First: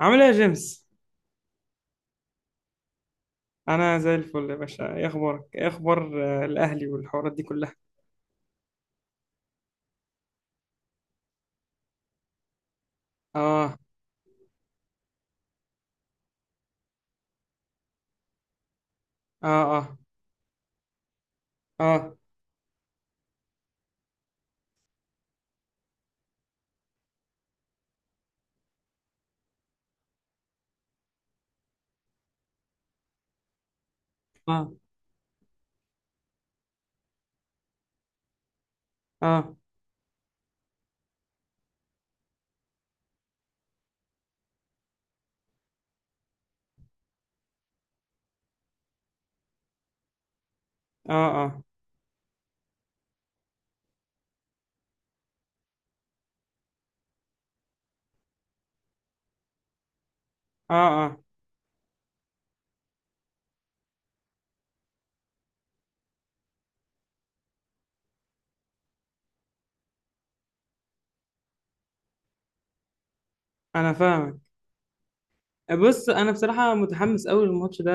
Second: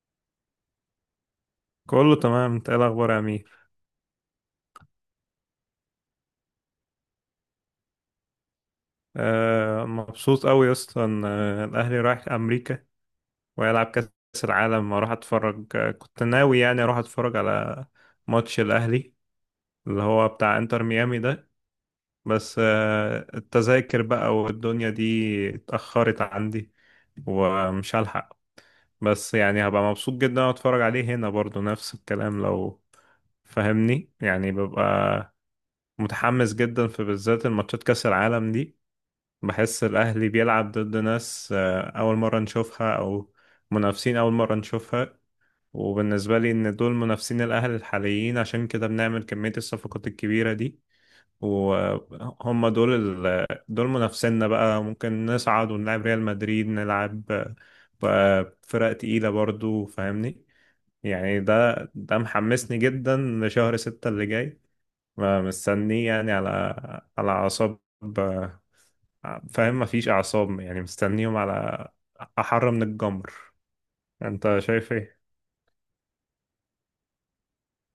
عامل ايه يا جيمس؟ كله تمام، انت ايه الاخبار يا امير؟ انا زي الفل يا باشا. ايه اخبارك؟ ايه اخبار الاهلي والحوارات دي كلها؟ آه، مبسوط قوي يا اسطى ان الاهلي رايح امريكا اه. ويلعب كاس العالم. اروح اتفرج. كنت ناوي يعني اروح اتفرج على ماتش الاهلي اه. اه. اللي هو بتاع انتر ميامي ده. اه. بس التذاكر بقى والدنيا دي اتاخرت عندي ومش هلحق. بس يعني هبقى مبسوط جدا وانا اتفرج عليه هنا برضو، نفس الكلام لو فاهمني. يعني اه. ببقى متحمس جدا في بالذات الماتشات كأس العالم دي. اه. بحس الأهلي بيلعب ضد ناس أول مرة نشوفها، أو منافسين أول مرة نشوفها. وبالنسبة لي إن دول منافسين الأهلي الحاليين، عشان كده بنعمل كمية الصفقات الكبيرة دي. اه. اه. وهم دول دول منافسينا بقى. ممكن نصعد ونلعب ريال مدريد، نلعب بقى فرق تقيلة برضو فاهمني. اه. اه. يعني ده محمسني جدا لشهر ستة اللي جاي. مستنيه يعني على أعصاب. آه، فاهم مفيش اعصاب. يعني مستنيهم على احر من الجمر. انا فاهمك. انت شايف ايه؟ بص، انا بصراحه متحمس قوي للماتش ده،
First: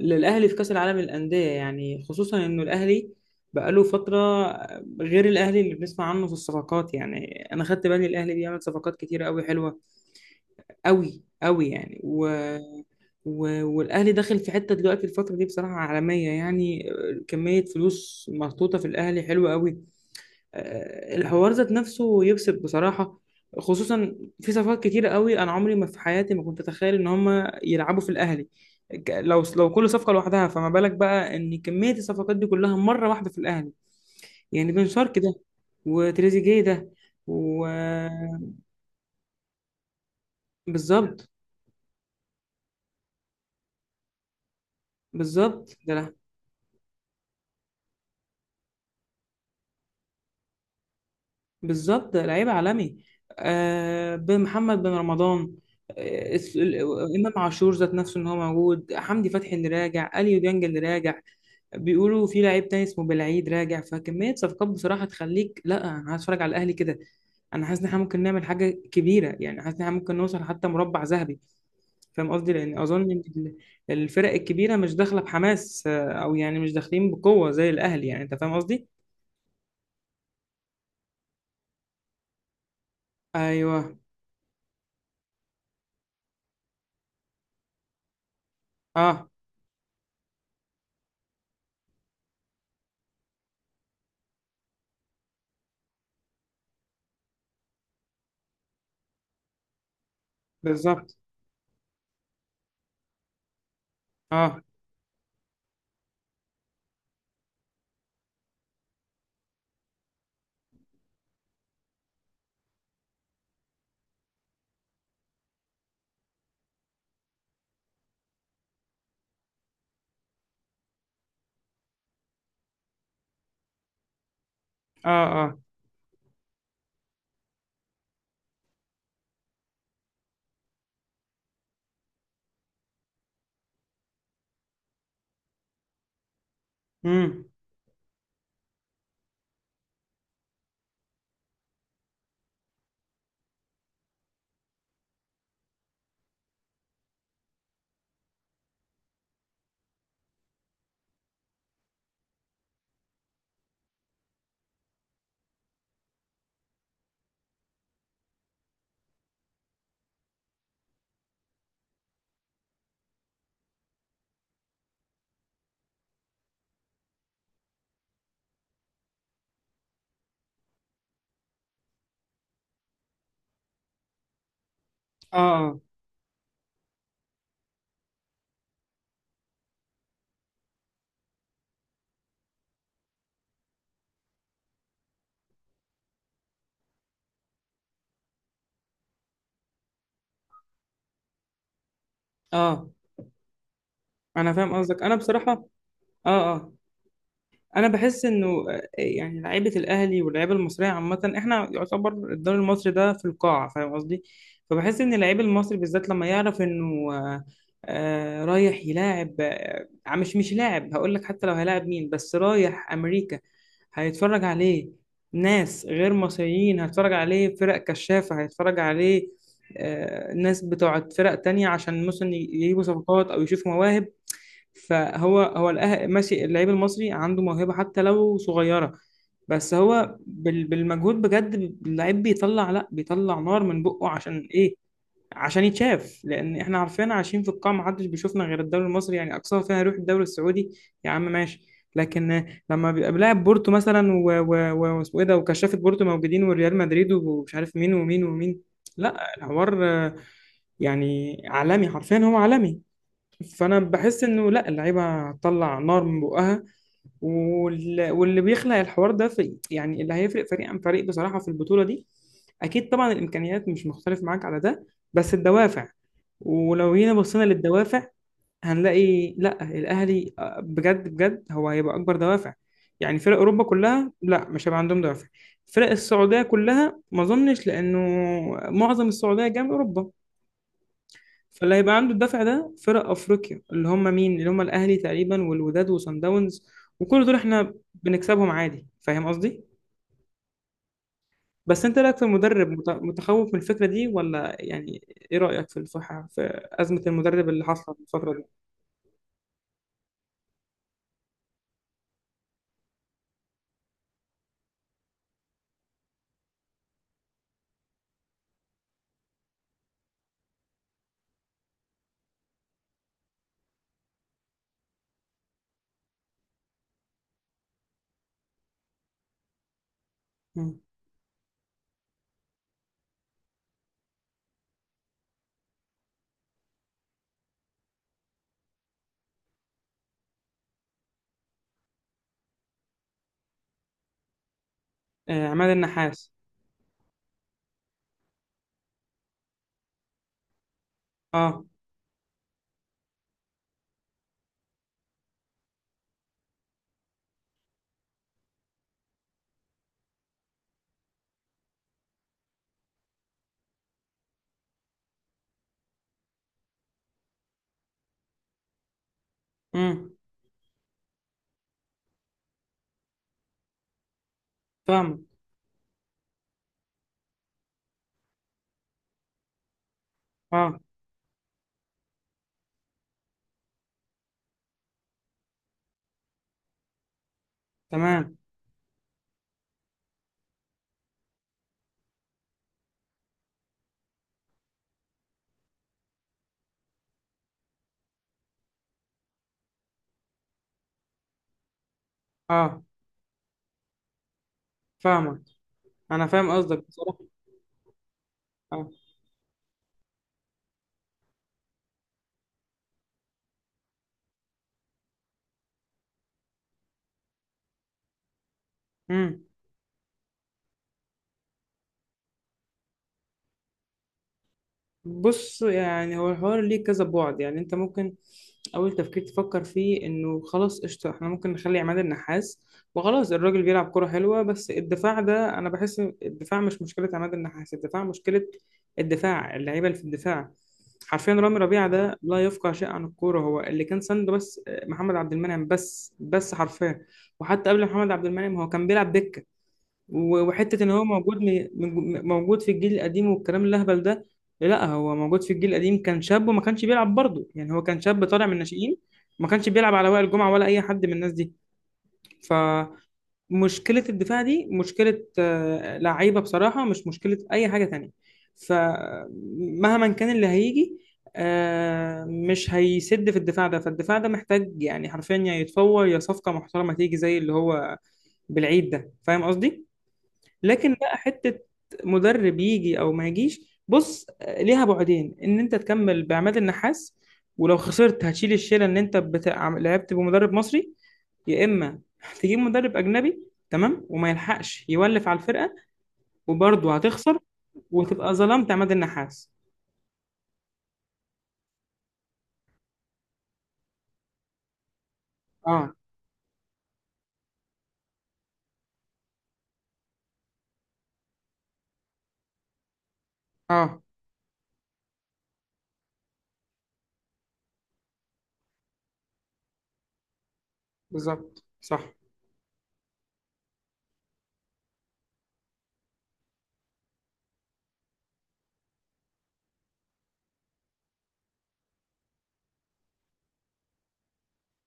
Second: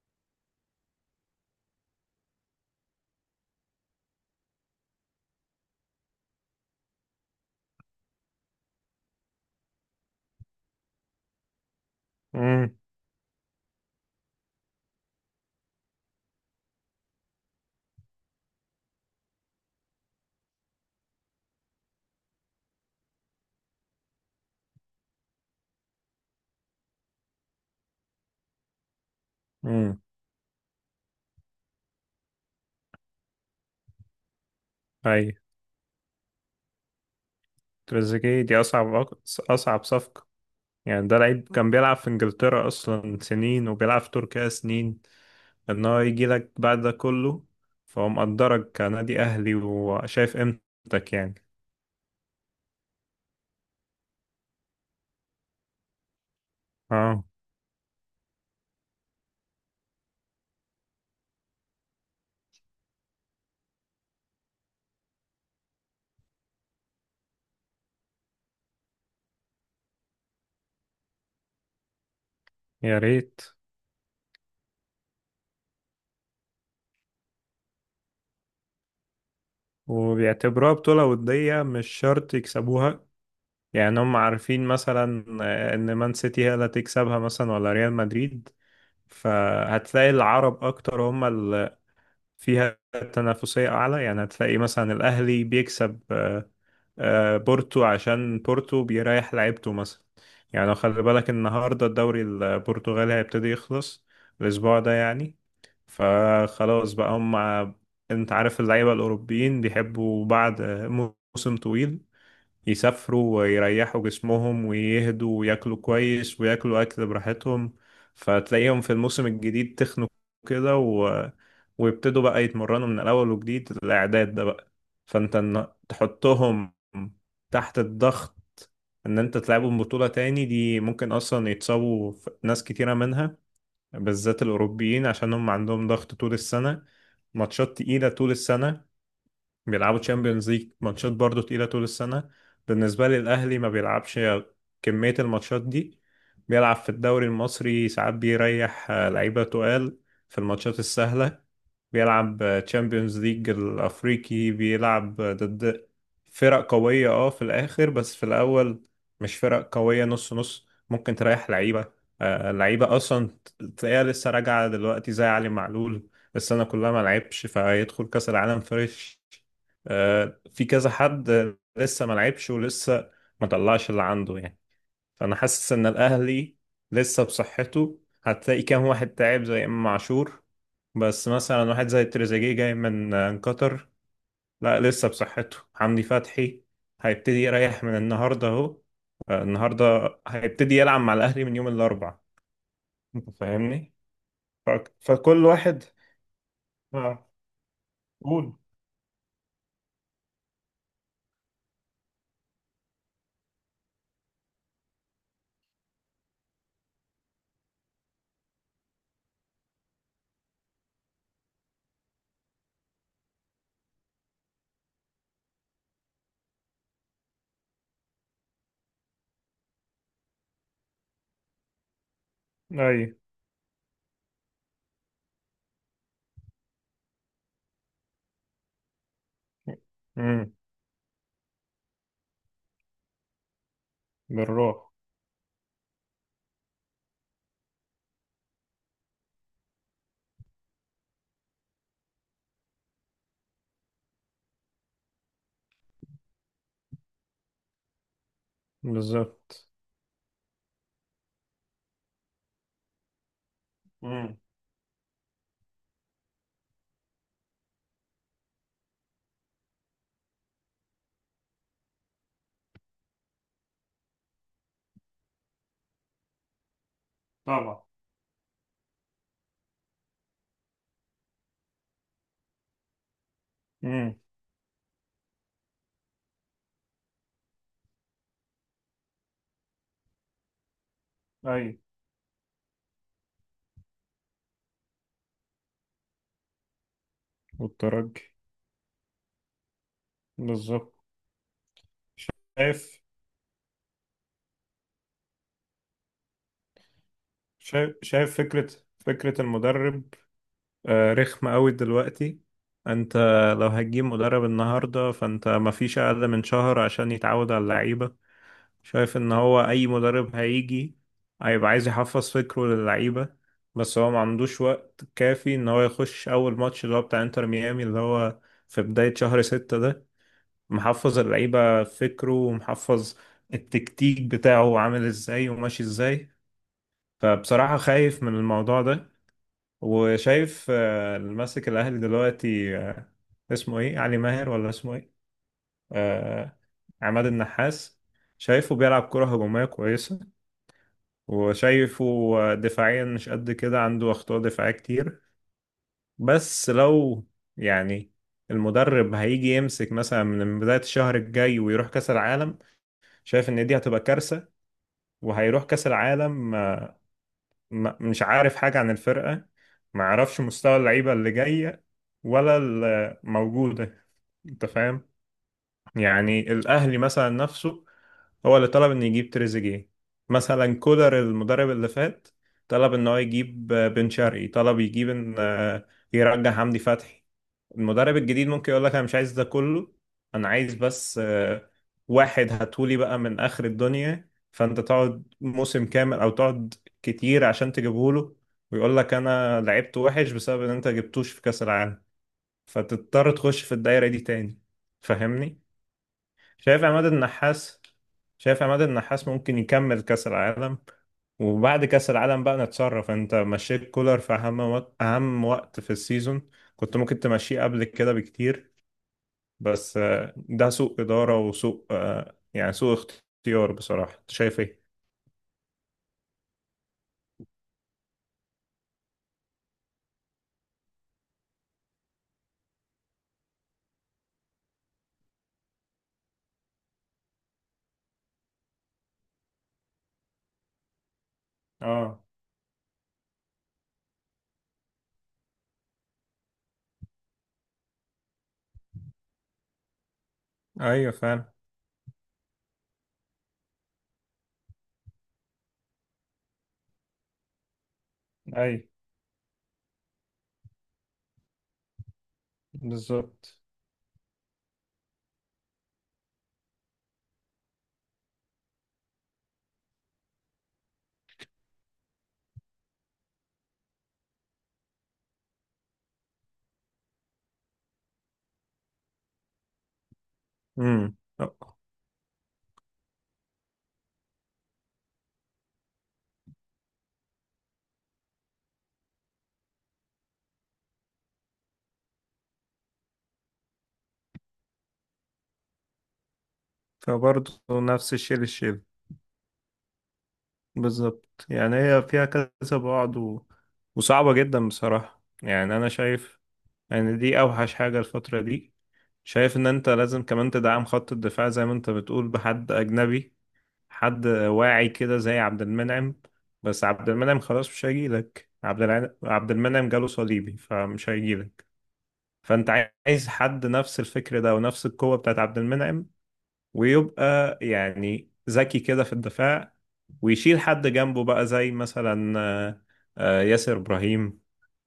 للاهلي في كاس العالم للانديه، يعني خصوصا انه الاهلي بقاله فتره. غير الاهلي اللي بنسمع عنه في الصفقات، يعني انا خدت بالي الاهلي بيعمل صفقات كتيره قوي حلوه قوي قوي يعني. امم. والاهلي داخل في حته دلوقتي الفتره دي بصراحه عالميه، يعني كميه فلوس محطوطه في الاهلي حلوه قوي. الحوار ذات نفسه يكسب بصراحه، خصوصا في صفقات كتيره قوي. انا عمري ما في حياتي ما كنت اتخيل ان هم يلعبوا في الاهلي، لو كل امم. صفقه لوحدها، فما بالك بقى ان كميه الصفقات دي كلها مره واحده في الاهلي؟ يعني بن شرقي اي. ده، وتريزيجيه ده، و تريزيجيه دي اصعب اصعب صفقه. يعني ده بالظبط. لعيب كان بيلعب في انجلترا اصلا سنين، وبيلعب في تركيا سنين. بالظبط ان هو ده. يجي لك بعد ده كله، فهو مقدرك كنادي اهلي وشايف قيمتك يعني. بالظبط، لعيب عالمي. آه، بمحمد بن رمضان. آه الس- ال- اه، امام عاشور ذات نفسه ان هو موجود، حمدي فتحي اللي راجع، اليو ديانج اللي راجع. بيقولوا في لعيب تاني اسمه بالعيد راجع، فكميه صفقات بصراحه تخليك، لا انا عايز اتفرج على الاهلي كده. انا حاسس ان احنا ممكن نعمل حاجه كبيره، يعني حاسس ان احنا ممكن نوصل حتى مربع ذهبي، فاهم قصدي؟ لان يا اظن إن ريت. الفرق الكبيره مش داخله بحماس، او يعني مش داخلين بقوه زي الاهلي، يعني انت فاهم قصدي. وبيعتبروها بطولة ودية مش شرط يكسبوها. ايوه. يعني هم عارفين مثلا ان مان سيتي هي اللي هتكسبها مثلا، ولا ريال مدريد. اه. فهتلاقي العرب اكتر هم اللي فيها تنافسية اعلى. يعني هتلاقي مثلا الاهلي بيكسب بورتو عشان بورتو بيريح لعيبته مثلا. يعني لو خلي بالظبط. بالك النهارده الدوري البرتغالي هيبتدي يخلص اه. الاسبوع ده يعني. فخلاص بقى هم. انت عارف اللعيبة الاوروبيين بيحبوا بعد موسم طويل يسافروا ويريحوا جسمهم ويهدوا وياكلوا كويس وياكلوا أكل براحتهم. فتلاقيهم في الموسم الجديد تخنوا كده ويبتدوا بقى يتمرنوا من الأول، وجديد الإعداد ده بقى. اه. فأنت اه. إن تحطهم تحت الضغط، إن أنت تلعبهم بطولة تاني دي، ممكن أصلا يتصابوا ناس كتيرة منها، بالذات الأوروبيين عشان هم عندهم ضغط طول السنة. امم. ماتشات تقيلة طول السنة. بيلعبوا تشامبيونز ليج ماتشات برضه تقيلة طول السنة. بالنسبة لي الأهلي ما بيلعبش كمية الماتشات دي. بيلعب في الدوري المصري ساعات بيريح لعيبة تقال في الماتشات السهلة. بيلعب تشامبيونز ليج الأفريقي، بيلعب ضد فرق قوية، اه، في الآخر، بس في الأول مش فرق قوية، نص نص، ممكن تريح لعيبة. لعيبة أصلا تلاقيها لسه راجعة دلوقتي زي علي معلول، السنة كلها ما لعبش، فيدخل كأس العالم فريش. في كذا حد لسه ما لعبش ولسه ما طلعش اللي عنده يعني. فانا اه. حاسس اه. ان الاهلي لسه بصحته. هتلاقي كام واحد تعب زي امام عاشور، بس مثلا واحد زي تريزيجيه جاي من قطر. لا، لسه بصحته حمدي فتحي، هيبتدي يريح من النهارده اهو. النهارده هيبتدي يلعب مع الاهلي من يوم الاربعاء. اه. انت فاهمني؟ انا ف... فاهم قصدك، انا فكل بصراحه. واحد. اه. اه. اه. انا بحس انه قول. يعني لعيبه الاهلي واللعيبه المصريه عامه، احنا يعتبر الدوري المصري ده في القاع، فاهم قصدي؟ فبحس ان اللعيب المصري بالذات لما يعرف انه رايح يلاعب، مش لاعب، هقول لك حتى لو هيلاعب مين، بس رايح امريكا، هيتفرج عليه ناس غير مصريين، هيتفرج عليه فرق كشافه، هيتفرج عليه ناس بتوع فرق تانية عشان مثلا يجيبوا اي. صفقات او يشوفوا مواهب. فهو هو ماشي، اللعيب المصري عنده موهبة حتى لو صغيرة، بس هو امم. بالمجهود بجد. اللعيب بيطلع، لا بيطلع نار من بقه. عشان ايه؟ بالروح. عشان يتشاف، لان احنا عارفين عايشين في القاع، محدش بيشوفنا غير الدوري المصري، يعني اقصاها فيها يروح الدوري السعودي يا عم ماشي. لكن لما بيبقى بلاعب بورتو مثلا واسمه ايه ده، وكشافة بورتو موجودين والريال مدريد ومش عارف مين ومين ومين. لا، بالظبط. الحوار يعني عالمي، حرفيا هو عالمي. فانا بحس انه لا، اللعيبه هتطلع نار من بقها، واللي بيخلق الحوار ده في، يعني اللي هيفرق فريق عن فريق بصراحه في البطوله دي. اكيد طبعا الامكانيات مش مختلف معاك على ده، بس الدوافع. ولو جينا بصينا طبعا. للدوافع هنلاقي، لا الاهلي بجد بجد هو هيبقى اكبر دوافع. يعني فرق اوروبا كلها امم. لا، مش هيبقى عندهم دوافع. فرق السعوديه كلها ما اظنش، لانه معظم السعوديه جايه من اوروبا. فاللي ايوه. هيبقى عنده الدفع ده فرق افريقيا، اللي هم مين؟ اللي هم الاهلي تقريبا والوداد وصن داونز، وكل دول احنا والترجي. بنكسبهم عادي، فاهم قصدي؟ بالظبط. بس انت إيه رايك في المدرب، شايف متخوف من الفكره دي ولا يعني؟ ايه رايك في الصحه، في ازمه المدرب اللي شايف حصلت الفتره شايف دي؟ فكرة المدرب رخمة قوي دلوقتي. انت لو هتجيب مدرب النهاردة فانت مفيش اقل من شهر عشان يتعود على اللعيبة. شايف ان هو اي مدرب هيجي هيبقى عايز يحفظ فكره للعيبة، بس هو ما عندوش وقت كافي ان هو يخش اول ماتش اللي هو بتاع انتر ميامي، اللي هو في بداية شهر 6 ده، مم. محفظ اللعيبة فكره ومحفظ التكتيك بتاعه عامل ازاي وماشي ازاي. فبصراحة خايف من الموضوع ده. وشايف اللي ماسك الأهلي دلوقتي اسمه ايه، علي ماهر ولا اسمه ايه؟ آه، عماد النحاس. آه، عماد النحاس. شايفه بيلعب كرة هجومية كويسة، اه. وشايفه دفاعيا مش قد كده، عنده أخطاء دفاعية كتير. بس لو يعني المدرب هيجي يمسك مثلا من بداية الشهر الجاي ويروح كأس العالم، شايف ان دي هتبقى كارثة. وهيروح كأس العالم مش عارف حاجة عن الفرقة، ما امم. عرفش مستوى اللعيبة اللي جاية ولا الموجودة. انت فاهم؟ فاهمك. يعني الاهلي مثلا نفسه هو اللي طلب انه يجيب تريزيجيه. مثلا اه. كولر المدرب اللي فات طلب ان هو يجيب بن شرقي. طلب يجيب ان يرجع حمدي فتحي. المدرب تمام. الجديد ممكن يقول لك انا مش عايز ده كله، انا عايز بس واحد هاتولي بقى من اخر الدنيا. فانت تقعد موسم كامل او تقعد كتير عشان تجيبهوله، ويقول لك انا لعبت وحش بسبب ان انت جبتوش في كاس العالم. اه. فتضطر تخش في الدايرة دي تاني. فاهمك. فاهمني؟ انا فاهم شايف قصدك عماد بصراحه. النحاس شايف عماد اه. النحاس ممكن يكمل كأس العالم. وبعد كأس العالم بقى نتصرف. انت مشيت كولر في اهم وقت، اهم وقت في السيزون. كنت ممكن تمشيه قبل كده بكتير. امم. بس ده سوء إدارة وسوء يعني سوء اختيار بصراحة. انت شايف ايه؟ بص، يعني هو الحوار ليه كذا بعد، يعني انت ممكن اول تفكير تفكر فيه انه خلاص قشطه، احنا ممكن نخلي عماد النحاس وخلاص، الراجل بيلعب كرة حلوه. بس الدفاع ده، انا بحس الدفاع مش مشكله عماد النحاس، الدفاع مشكله الدفاع، اللعيبه اللي في الدفاع. حرفيا رامي ربيعه ده اه. لا يفقه شيء عن الكوره، هو اللي كان سنده بس محمد عبد المنعم، بس حرفيا. وحتى قبل محمد عبد المنعم هو كان بيلعب دكه. وحتة إن هو ايوه موجود فعلا. موجود في الجيل القديم والكلام الأهبل ده. لا، هو موجود في الجيل القديم كان شاب وما كانش بيلعب برضه، يعني هو كان شاب طالع من ايوه الناشئين، ما كانش بيلعب على وائل جمعة ولا أي حد من الناس دي. بالظبط. فمشكلة الدفاع دي مشكلة لعيبة بصراحة، مش مشكلة أي حاجة تانية. فمهما كان اللي هيجي مش هيسد في الدفاع ده، فالدفاع ده محتاج يعني حرفيا، يا يتفور يا صفقة محترمة تيجي زي اللي هو بالعيد ده، فاهم قصدي؟ لكن بقى امم. حتة مدرب يجي او ما يجيش بص ليها بعدين، ان انت تكمل بعماد النحاس ولو خسرت هتشيل الشيله ان انت بتاع لعبت بمدرب مصري، يا اما هتجيب مدرب اجنبي تمام وما يلحقش يولف على الفرقه وبرضه هتخسر، فبرضه نفس وتبقى الشيء ظلمت للشيء. عماد النحاس. بالظبط. يعني هي فيها كذا بعد وصعبة جدا بصراحة. يعني أنا اه. شايف، يعني دي اوحش حاجة الفترة دي. شايف ان انت لازم كمان تدعم خط الدفاع زي ما انت بتقول بحد اجنبي. اه. حد واعي كده زي عبد المنعم. بس عبد المنعم خلاص مش هيجيلك. عبد المنعم جاله صليبي فمش بالظبط هيجيلك. صح. فانت عايز حد نفس الفكر ده ونفس القوة بتاعت عبد المنعم، ويبقى يعني ذكي كده في الدفاع. ويشيل حد جنبه بقى زي مثلا ياسر إبراهيم.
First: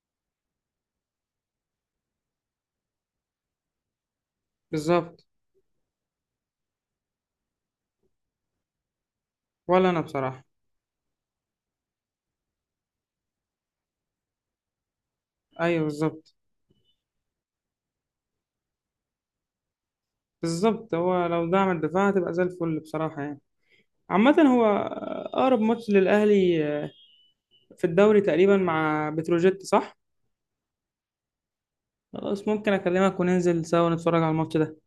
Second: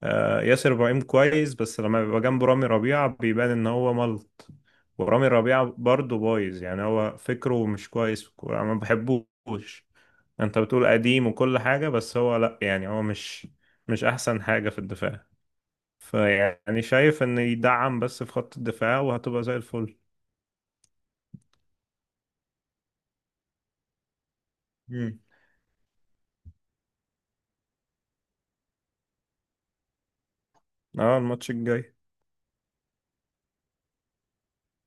ياسر إبراهيم كويس، بس لما بيبقى جنبه رامي ربيعة بيبان إن هو ملط. بالظبط. ورامي ربيعة برضه بايظ. يعني هو فكره مش كويس في الكورة، أنا ما بحبوش. ولا انا بصراحه. أنت بتقول قديم وكل حاجة، بس هو لأ. يعني هو مش أحسن حاجة في الدفاع. ايوه بالظبط. فيعني شايف إن يدعم بس في خط الدفاع وهتبقى زي الفل. بالظبط، هو لو دعم الدفاع هتبقى زي الفل بصراحه، يعني عامة هو مم. أقرب ماتش للأهلي في الدوري تقريبا مع بتروجيت صح؟ اه، الماتش الجاي. خلاص، ممكن أكلمك وننزل سوا نتفرج على الماتش ده.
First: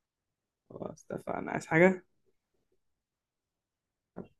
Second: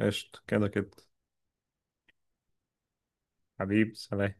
قشطة، كده كده. خلاص اتفقنا، عايز حاجة؟ حبيب سلام.